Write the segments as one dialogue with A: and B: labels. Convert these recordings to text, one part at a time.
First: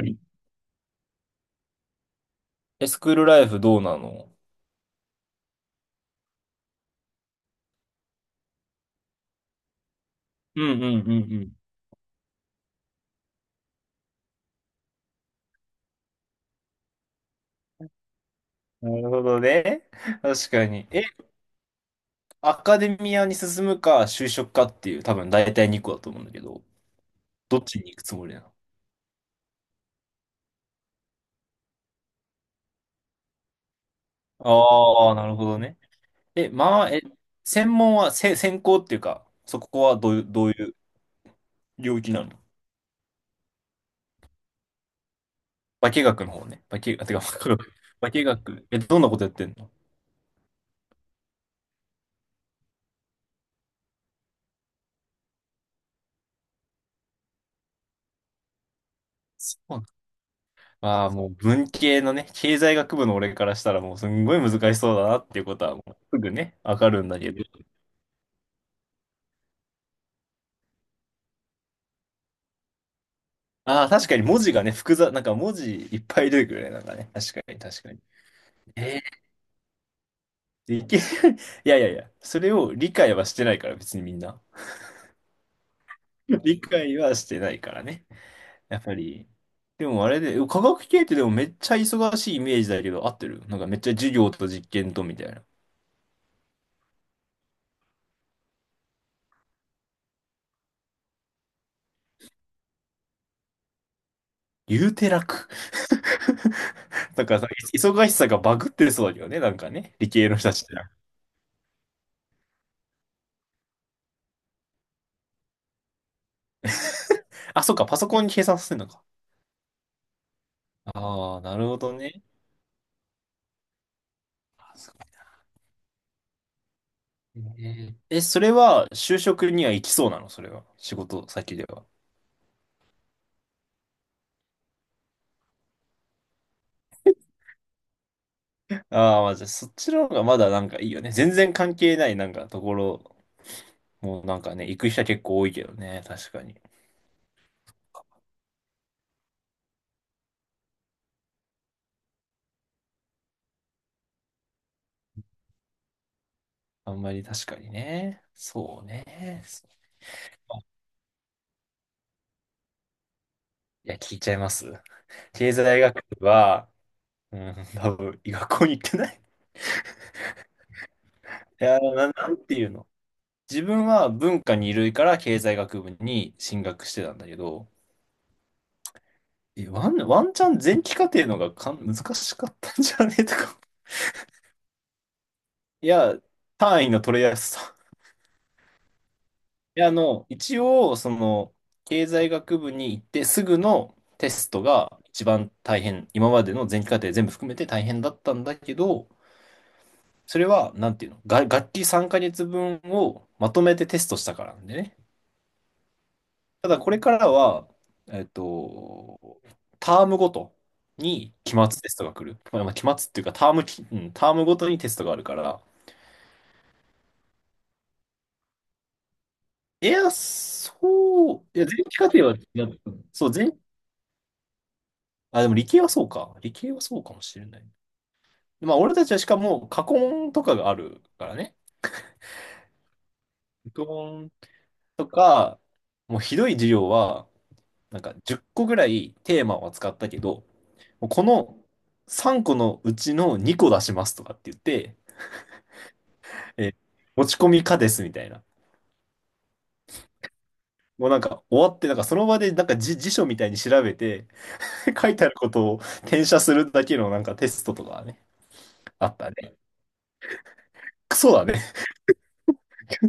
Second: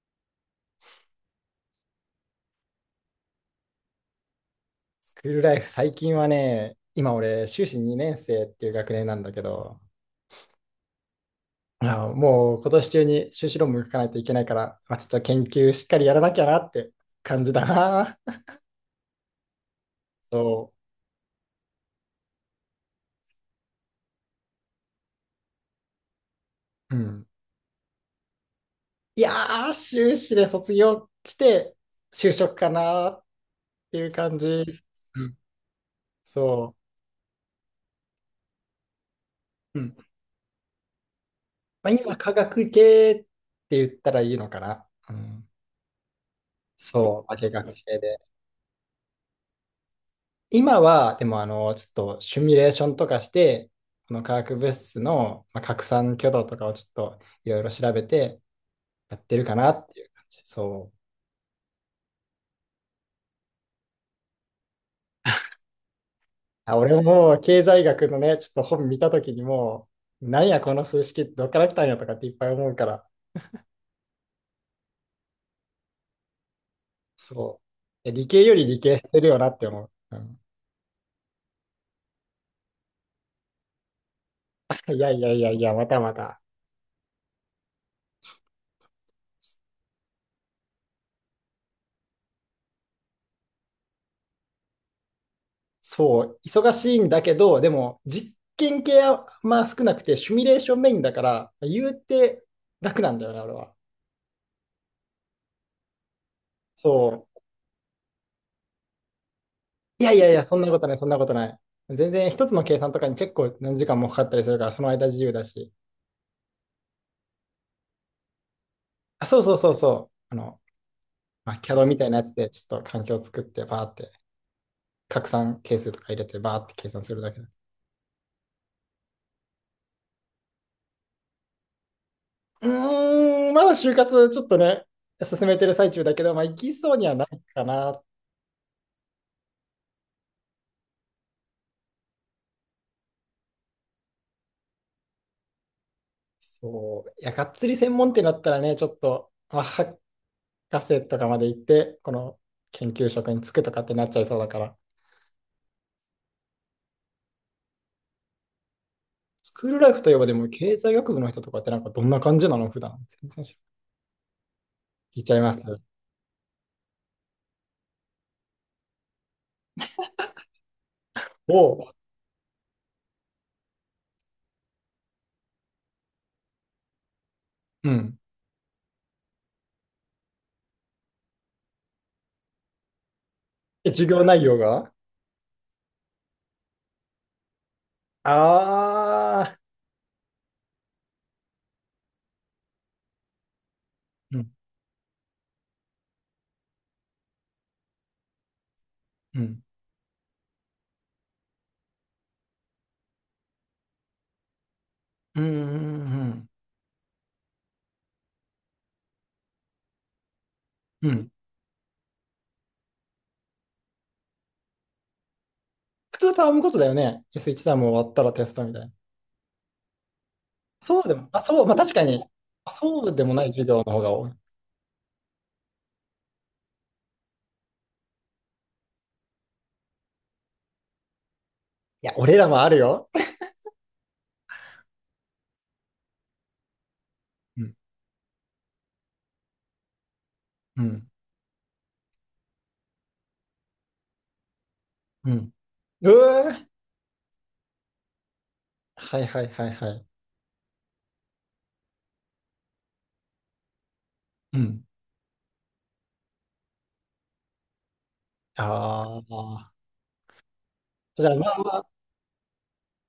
A: りスクールライフどうなの？
B: スクールライフ、最近はね、今俺、修士2年生っていう学年なんだけど、
A: うんうんうん。
B: あ、もう今年中に修士論文書かないといけないから、まあ、ちょっと研究しっかりやらなきゃなって感じだな。
A: うん、なるほどね。確か
B: そ
A: に。アカデミアに進むか、就職かっていう、多分大体2個だと思うんだけど、
B: う。うん。
A: どっちに行くつもりなの？
B: いやー、修士で卒業して、就職かなっていう感じ。う
A: ああー、なる
B: ん、
A: ほどね。え、
B: そ
A: まあ、え、専門は、専攻っていうか、そ
B: う。
A: こ
B: う
A: は
B: ん。
A: どういう、
B: まあ、
A: 領域
B: 今、
A: なの？
B: 科学系って言ったらいいのかな。うん、
A: 化学の方ね。化学、あ、て
B: そ
A: か、
B: う、化学系
A: 化
B: で。
A: 学、どんなことやってんの？
B: 今は、でも、ちょっとシミュレーションとかして、この化学物質のまあ拡散挙動とかをちょっといろいろ調べてやってるか
A: そ
B: な
A: う。
B: っていう感じ。そう。
A: まあもう文系のね、経済学部の俺からしたらもうすんごい難しそうだなっていうことはもうすぐね、
B: あ、
A: わか
B: 俺も
A: るんだ
B: も
A: け
B: う
A: ど。
B: 経済学のね、ちょっと本見たときにもう、なんやこの数式ってどっから来たんやとかっていっぱい思うから、
A: ああ、確かに文字がね、複雑、なんか文字いっぱい出てくるね、なんかね。確かに
B: そ
A: 確かに。
B: う。え、理系より理系
A: え
B: してるよなって思う。うん、
A: いやいやいや、それを理解はしてないから別にみんな。
B: いやいやいやいや、またまた。
A: 理解はしてないからね。やっぱり。でもあれで、科学系ってでもめっちゃ忙しいイメージだけど、合ってる？なんかめっちゃ授業と実験とみたいな。
B: そう、忙しいんだけど、でも実験系はまあ少なくて、シミュレーションメインだから、言うて楽なんだよね、俺は。
A: 言うて楽。
B: そ
A: だからさ、忙しさがバグってそうだけどね、なんかね。
B: う。い
A: 理
B: やい
A: 系
B: やい
A: の
B: や、
A: 人た
B: そん
A: ちっ
B: な
A: て。
B: ことない、そんなことない。全然一つの計算とかに結構何時間もかかったりするから、その間自由だし。
A: あ、そっか、パソコンに計算させるのか。
B: あ、そうそうそうそう。
A: ああ、
B: ま
A: な
B: あ、
A: るほ
B: CAD
A: ど
B: みたいな
A: ね。
B: やつでちょっと環境を作って、バーって
A: あ、そう。
B: 拡散係数とか入れて、バーって計算するだけだ。
A: ねえ、それは就職には行きそうなの？それは、仕事先では。
B: うーん、まだ就活ちょっとね、進めてる最中だけど、まあ、行きそうにはないかなっ。
A: ああ、まあ、じゃあそっちの方がまだなんかいいよね。全然関係ないなんかところ、もうなんかね、行く人は結構多いけどね。確かに。
B: そう。いや、がっつり専門店だったらね、ちょっと、まあ、博士とかまで行って、この研究職に就くとかってなっちゃいそうだから。
A: あんまり確かにね。そうね。
B: スクールライフといえば、でも経済学部の人とかってなんかどんな感じなの普段。全然知らな
A: いや、聞いちゃいます。
B: い。聞いちゃい
A: 経
B: ます。
A: 済学部は、うん、多分、学校に行ってない。いや、
B: おう。
A: なんていうの？自分は文化二類から経済学部に進学してたんだけど、
B: うん。
A: ワンチャン前期課程のが難しかったんじゃねえとか。
B: え、授業内容が。
A: いや、単位の取りやすさ。
B: ああ
A: いや、あの、一応、その、経済学部に行ってすぐのテ
B: ー。う
A: ス
B: ん。
A: トが一番大変、今までの前期課程全部含めて大変だったんだけど、
B: うん。
A: それは、なんていうのが、学期3ヶ月分をまとめてテストしたからなんでね。
B: うんうん
A: ただこれからは、えっと、タームごと
B: うん。うん。
A: に期末テストが来る。まあ期末っていうかタームき、うん、タームごとにテストがあるから。
B: 普通と編むことだよね。S1 ターム終わったらテストみたいな。
A: いや、そ
B: そうでも、あ、
A: う、い
B: そう、
A: や、
B: ま
A: 前
B: あ確
A: 期
B: か
A: 課
B: に、
A: 程は、いや。
B: そうで
A: そう、
B: もない授業の方が多い。い
A: あ、でも理系はそうか。理系はそうかもしれない。まあ、俺たちはしかも過去問とかがあるからね。
B: や、俺らもあるよ。
A: 過去問とか、もうひどい授業は、
B: うん。
A: なんか10個ぐらいテーマを扱ったけど、
B: うん。
A: もうこの3個のうちの2個出しますとかって言って、
B: うん。うー、
A: えー持ち込み可ですみたいな。
B: はいはいはいはい。
A: もうなんか終わって、なんかその場でなんか辞書みたいに調べて
B: うん。
A: 書いてあることを転写するだけのなんかテストとかね、あっ
B: あ
A: たね。
B: あ。
A: ク
B: じゃ
A: ソ
B: あ
A: だ
B: まあ
A: ね。
B: まあ、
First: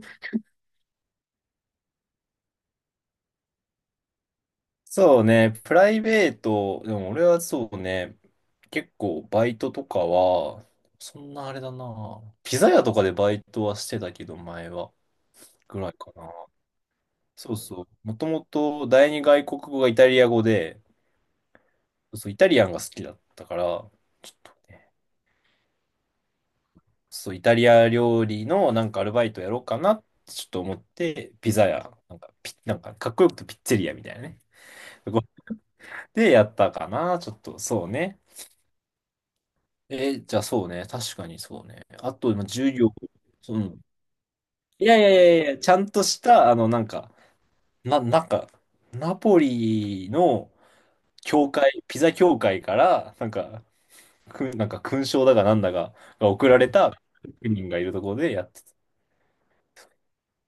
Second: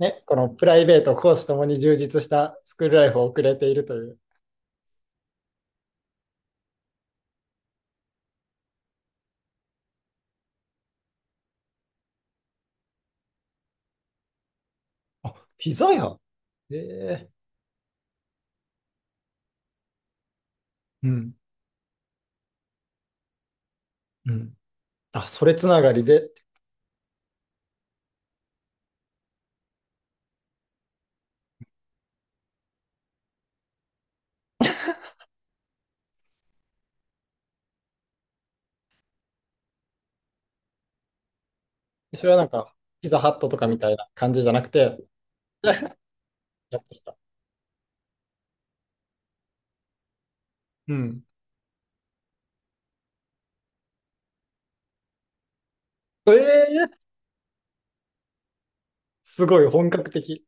B: ね、このプライベート、講師ともに充実したスクールライフを送れているという。
A: そうね、プライベート、でも俺はそうね、結構バイトとかは、そんなあれだな。ピザ屋とかでバイトはしてたけど、前は。
B: あ、
A: ぐら
B: 膝
A: いか
B: 屋。
A: な。
B: ええ。
A: そうそう。もともと第二外国語がイタリア語で、
B: うん。
A: そう、イタリアンが好きだったから、ち
B: う
A: ょっと
B: ん。
A: ね
B: あ、それつながりで、
A: そう、イタリア料理のなんかアルバイトやろうかなってちょっと思って、ピザ屋、なんかピ、なんかかっこよくてピッツェリアみたいなね。ごで、やったかな、ちょっと、そうね。じゃあそうね、確かにそうね。あ
B: それ
A: と、
B: は
A: ま
B: な
A: あ
B: ん
A: 重
B: か、
A: 量、
B: ピザハットと
A: う
B: かみ
A: ん。
B: たいな感じじゃなく
A: いや
B: て、
A: いやいやいや、ちゃんとした、あの、
B: や
A: な
B: っ
A: ん
B: てき
A: か、
B: た。
A: なんか、ナポリの
B: うん。
A: 教会、ピザ教会から、なんか、なんか勲章だかなんだかが送られ
B: え
A: た
B: え、
A: 職人がいるところでやって。
B: すごい本格的。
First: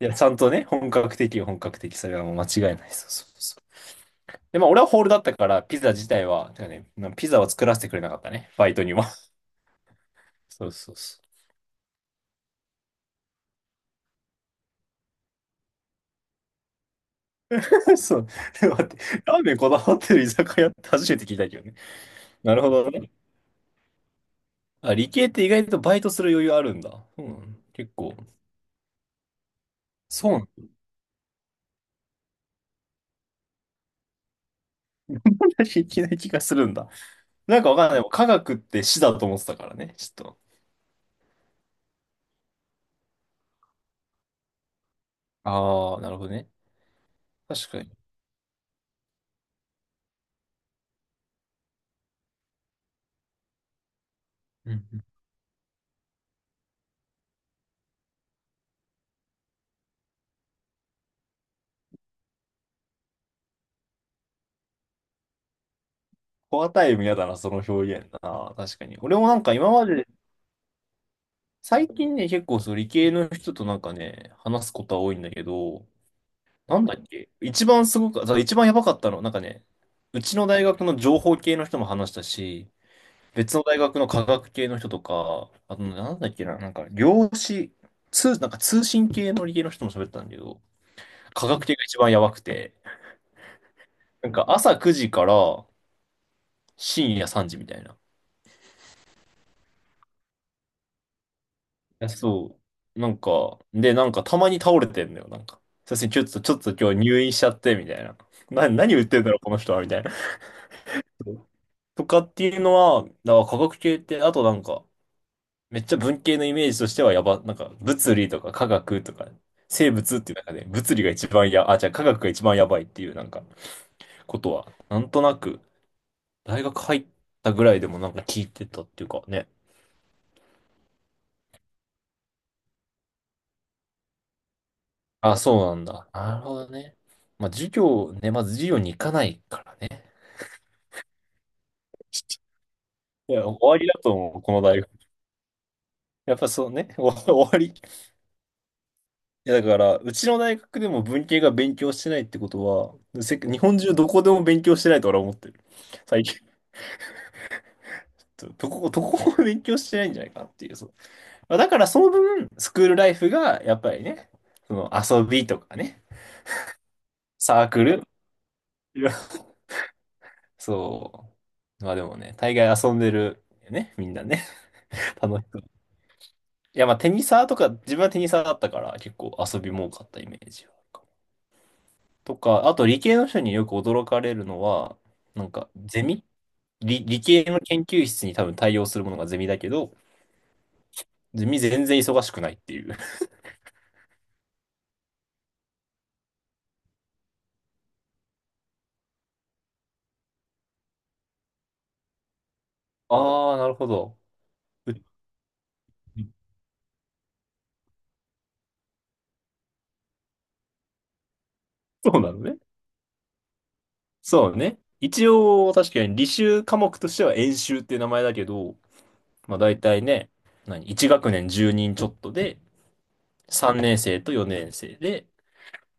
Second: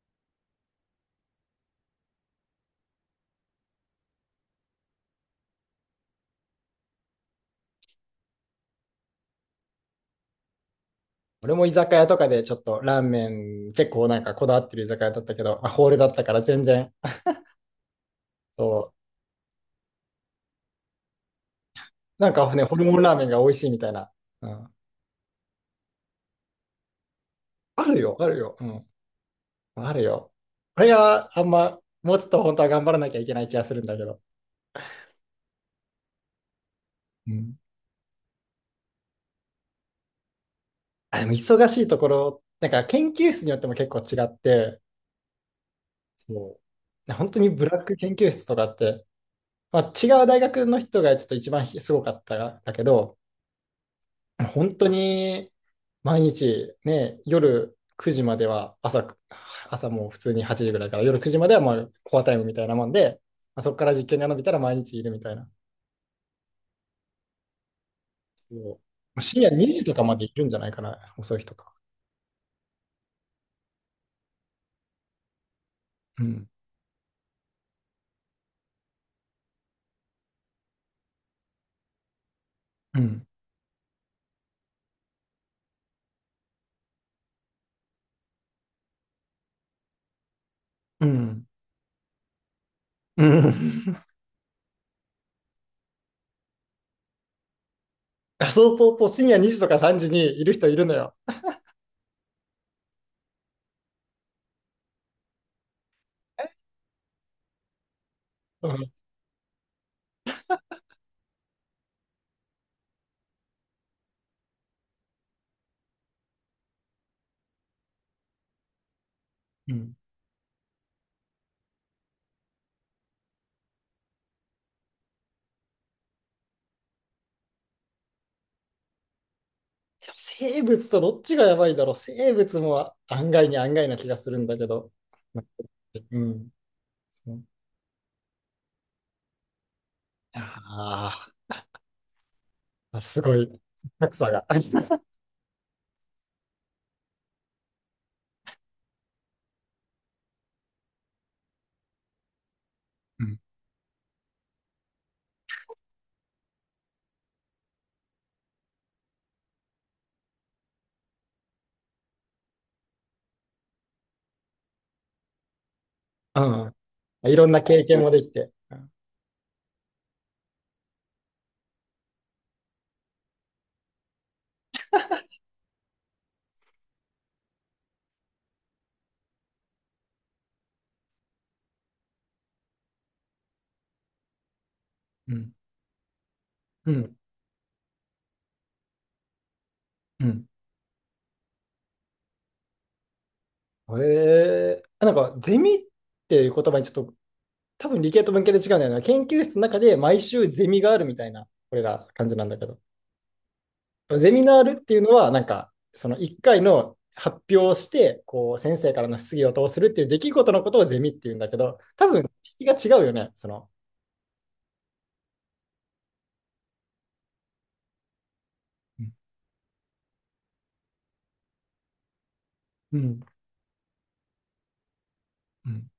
A: いや、ちゃんとね、本格的、本格的、それはもう間違いない。そうそうそう。で、まあ、俺はホールだったから、ピザ自体は、てかね、ピザは作らせてくれなかったね、バイトには。そうそうそ
B: 俺も居酒屋とかでちょっとラーメン結構なんかこだわってる居酒屋だったけど、まあ、ホールだったから全然、
A: う。そう。で待っ
B: そう。
A: て、ラーメンこだわってる居酒屋って初めて聞いたけどね。
B: なんか
A: なる
B: ね、
A: ほ
B: ホル
A: ど
B: モン
A: ね。
B: ラーメンが美味しいみたいな。うん。
A: あ、理系って意外とバイトする余裕あるんだ。うん。
B: あ
A: 結
B: る
A: 構。
B: よ、あるよ。うん。ある
A: そ
B: よ。
A: うなんだ。
B: あれがあんま、もうちょっと本当は頑張らなきゃいけない気がするんだけど。
A: いきな気がするんだ。
B: うん。
A: なんかわかんない。科学って死だと思ってたからね、ちょっと。
B: あ、でも忙しいところ、なんか研究室によっても結構違って、
A: ああ、なるほどね。
B: そう。本当にブ
A: 確
B: ラ
A: か
B: ッ
A: に。
B: ク研究室とかって、まあ、違う大学の人がちょっと一番すごかったんだけど、本
A: う
B: 当
A: んうん。
B: に毎日ね、夜9時までは朝もう普通に8時ぐらいから夜9時まではまあコアタイムみたいなもんで、まあ、そこから実験が伸びたら毎日いるみたいな。
A: コアタイム嫌だな、その表現だな。
B: そ
A: 確
B: う、
A: かに。俺
B: まあ
A: もな
B: 深
A: んか
B: 夜
A: 今
B: 2時
A: ま
B: とか
A: で
B: までいるんじゃないかな、遅い日とか。
A: 最近ね、結構その理系の人となんかね、話すことは多いんだけど、
B: うん。
A: なんだっけ一番すごく、そう一番やばかったの、なんかね、うちの大学の情報系の人も話したし、
B: うん。
A: 別の大学の科学系の人とか、あとねなんだっけな、なんか量子、なんか通信系の理系の人も喋ったんだけど、
B: うん。
A: 科学系が一番やばくて、
B: うん
A: なんか朝9時から深夜3時みたいな。
B: そうそうそう、深夜2時とか3時にいる人いるのよ。
A: や、そう。なんか、で、なんかたまに倒れてんだよ、なんか。さすがにちょっと今日入院しちゃって、みたいな。
B: う
A: な、
B: ん。
A: 何言ってんだろう、この人は、みたいな。そうとかっていうのは、だから科学系って、あとなんか、めっちゃ文系のイメージとしてはなんか、物理とか科学とか、
B: う
A: 生
B: ん、
A: 物っていう中で、物理が一番あ、じゃあ科学が一番やばいっていう、なんか、ことは、なんとなく、大学入ったぐらいでもなんか聞いてたっていうかね。
B: でも生物とどっちがやばいだろう。生物も案外な気がするんだけど。
A: あ、そうなんだ。
B: う
A: なる
B: ん。
A: ほどね。
B: そう。
A: まあ、授業ね、まず授業に行かないからね。
B: ああ。あ、す
A: い
B: ご
A: や、
B: い、
A: 終わりだと
B: 格差
A: 思う、
B: が。
A: この大学。やっぱそうね、お終わり。いや、だから、うちの大学でも文系が勉強してないってことは、
B: うん。
A: 日本中どこでも勉強してないと俺は思ってる。最近。どこも勉強してないんじゃないかなっていう。そう。まあだからその分、スクールライフが、やっぱりね、その遊びとかね、
B: うん。いろんな
A: サー
B: 経
A: ク
B: 験
A: ル。
B: もできて。うん。
A: いやそう。まあでもね、大概遊んでるよね、みんなね。楽しそう。いや、まあテニサーとか、自分はテニサーだったから、結構遊びも多かったイメージは。とか、あと理系の人によく驚かれるのは、
B: う
A: なん
B: ん。
A: か、ゼミ
B: うん。
A: 理系の研究室に多分対応するものがゼミだけど、
B: うん、
A: ゼミ全然忙しくないっていう。
B: なんか、ゼミっていう言葉にちょっと、多分理系と文系で違うんだよな。研究室の中で毎週ゼミがあるみたいな、これら感じなんだけど。
A: ああ、なるほど。
B: ゼミナールっ
A: う
B: ていうのは、なんか、その1回の発表をして、こう、先生からの質疑応答をするっていう出来事のことをゼミっていうんだけど、多
A: そう
B: 分、
A: なのね。
B: 質が違うよね、その。
A: そうね。一応、確かに履修科目としては演習っていう名前だけど、
B: うん。
A: まあ大体ね、1学年10人ちょっとで、
B: うん。
A: 3年生と4年生で、
B: うん。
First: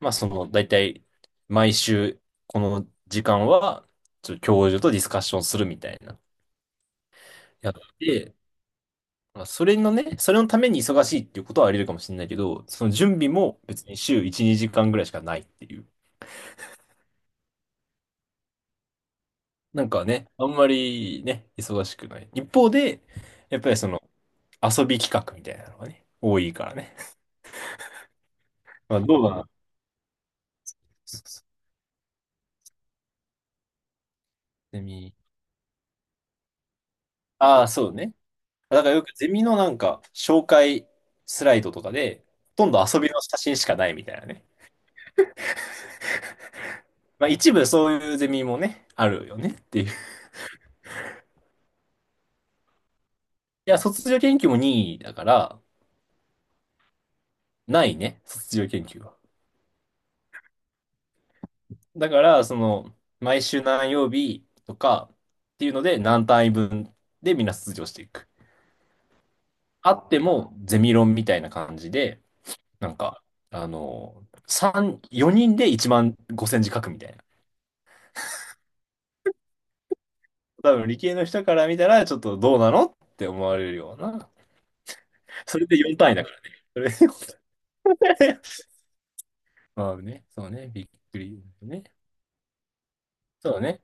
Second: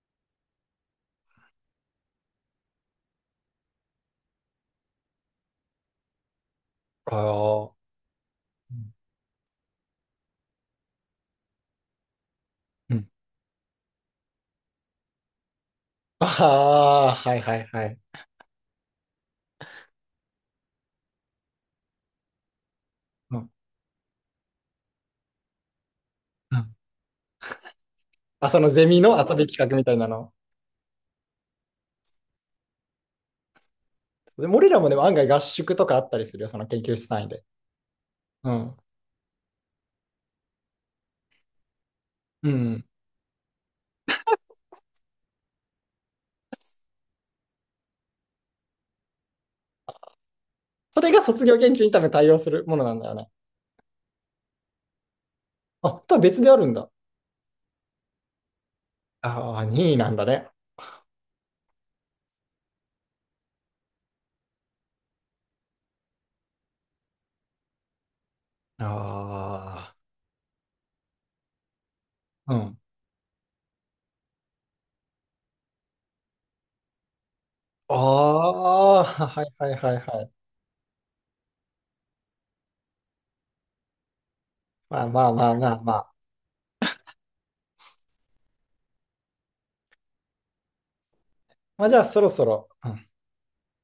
A: まあその大体、毎週この時間は、ちょっと教授とディスカッションするみたいな。
B: あ
A: や
B: あ。
A: って、
B: うん。
A: まあ、それのために忙しいっていうことはあり得るかもしれないけど、その準備も別に週1、2時間ぐらいしかないっていう。
B: ああ、はいはいはい。
A: なんかね、あんまりね、忙しくない。一方で、
B: うん。
A: やっぱりその遊び企画みたいなのがね、多い
B: う
A: か
B: ん。
A: らね。
B: あ、そのゼ
A: ま
B: ミ
A: あ
B: の
A: どう
B: 遊
A: だ
B: び
A: な。
B: 企画みたいなの。
A: そうそう。
B: でも俺ら
A: ゼ
B: もでも案
A: ミ。
B: 外合宿とかあったりするよ、その研究室単位で。
A: ああ、そうね。
B: うん。
A: だからよくゼミのなんか紹介スライドとかで、
B: う
A: ほとん
B: ん。
A: ど遊びの写真しかないみたいなね。まあ一部そういうゼミもね、あるよねっていう。
B: それが卒業研究に多分対応するものなんだよね。
A: いや、卒業研究も任意だから、
B: あ、とは別であるんだ。
A: ないね、卒業研究は。
B: ああ、任なんだね。
A: だから、その、毎週何曜日とかっていうので、何単位分でみんな卒業していく。あ
B: あ
A: っても、ゼミ論みたいな感じで、
B: あ、うん。
A: なんか、あの、3、4人で1万5千字書くみたいな。
B: ああ、はいはいはいはい。
A: 多分理系の人から見たら、ちょっとどうなのって思われるような。
B: まあまあまあ
A: それ
B: ま
A: で
B: あま
A: 4
B: あ。
A: 単位だからね。それでよん単位 まあね、そうね、びっくりね。
B: まあじゃあそろそろ、うん
A: そうね。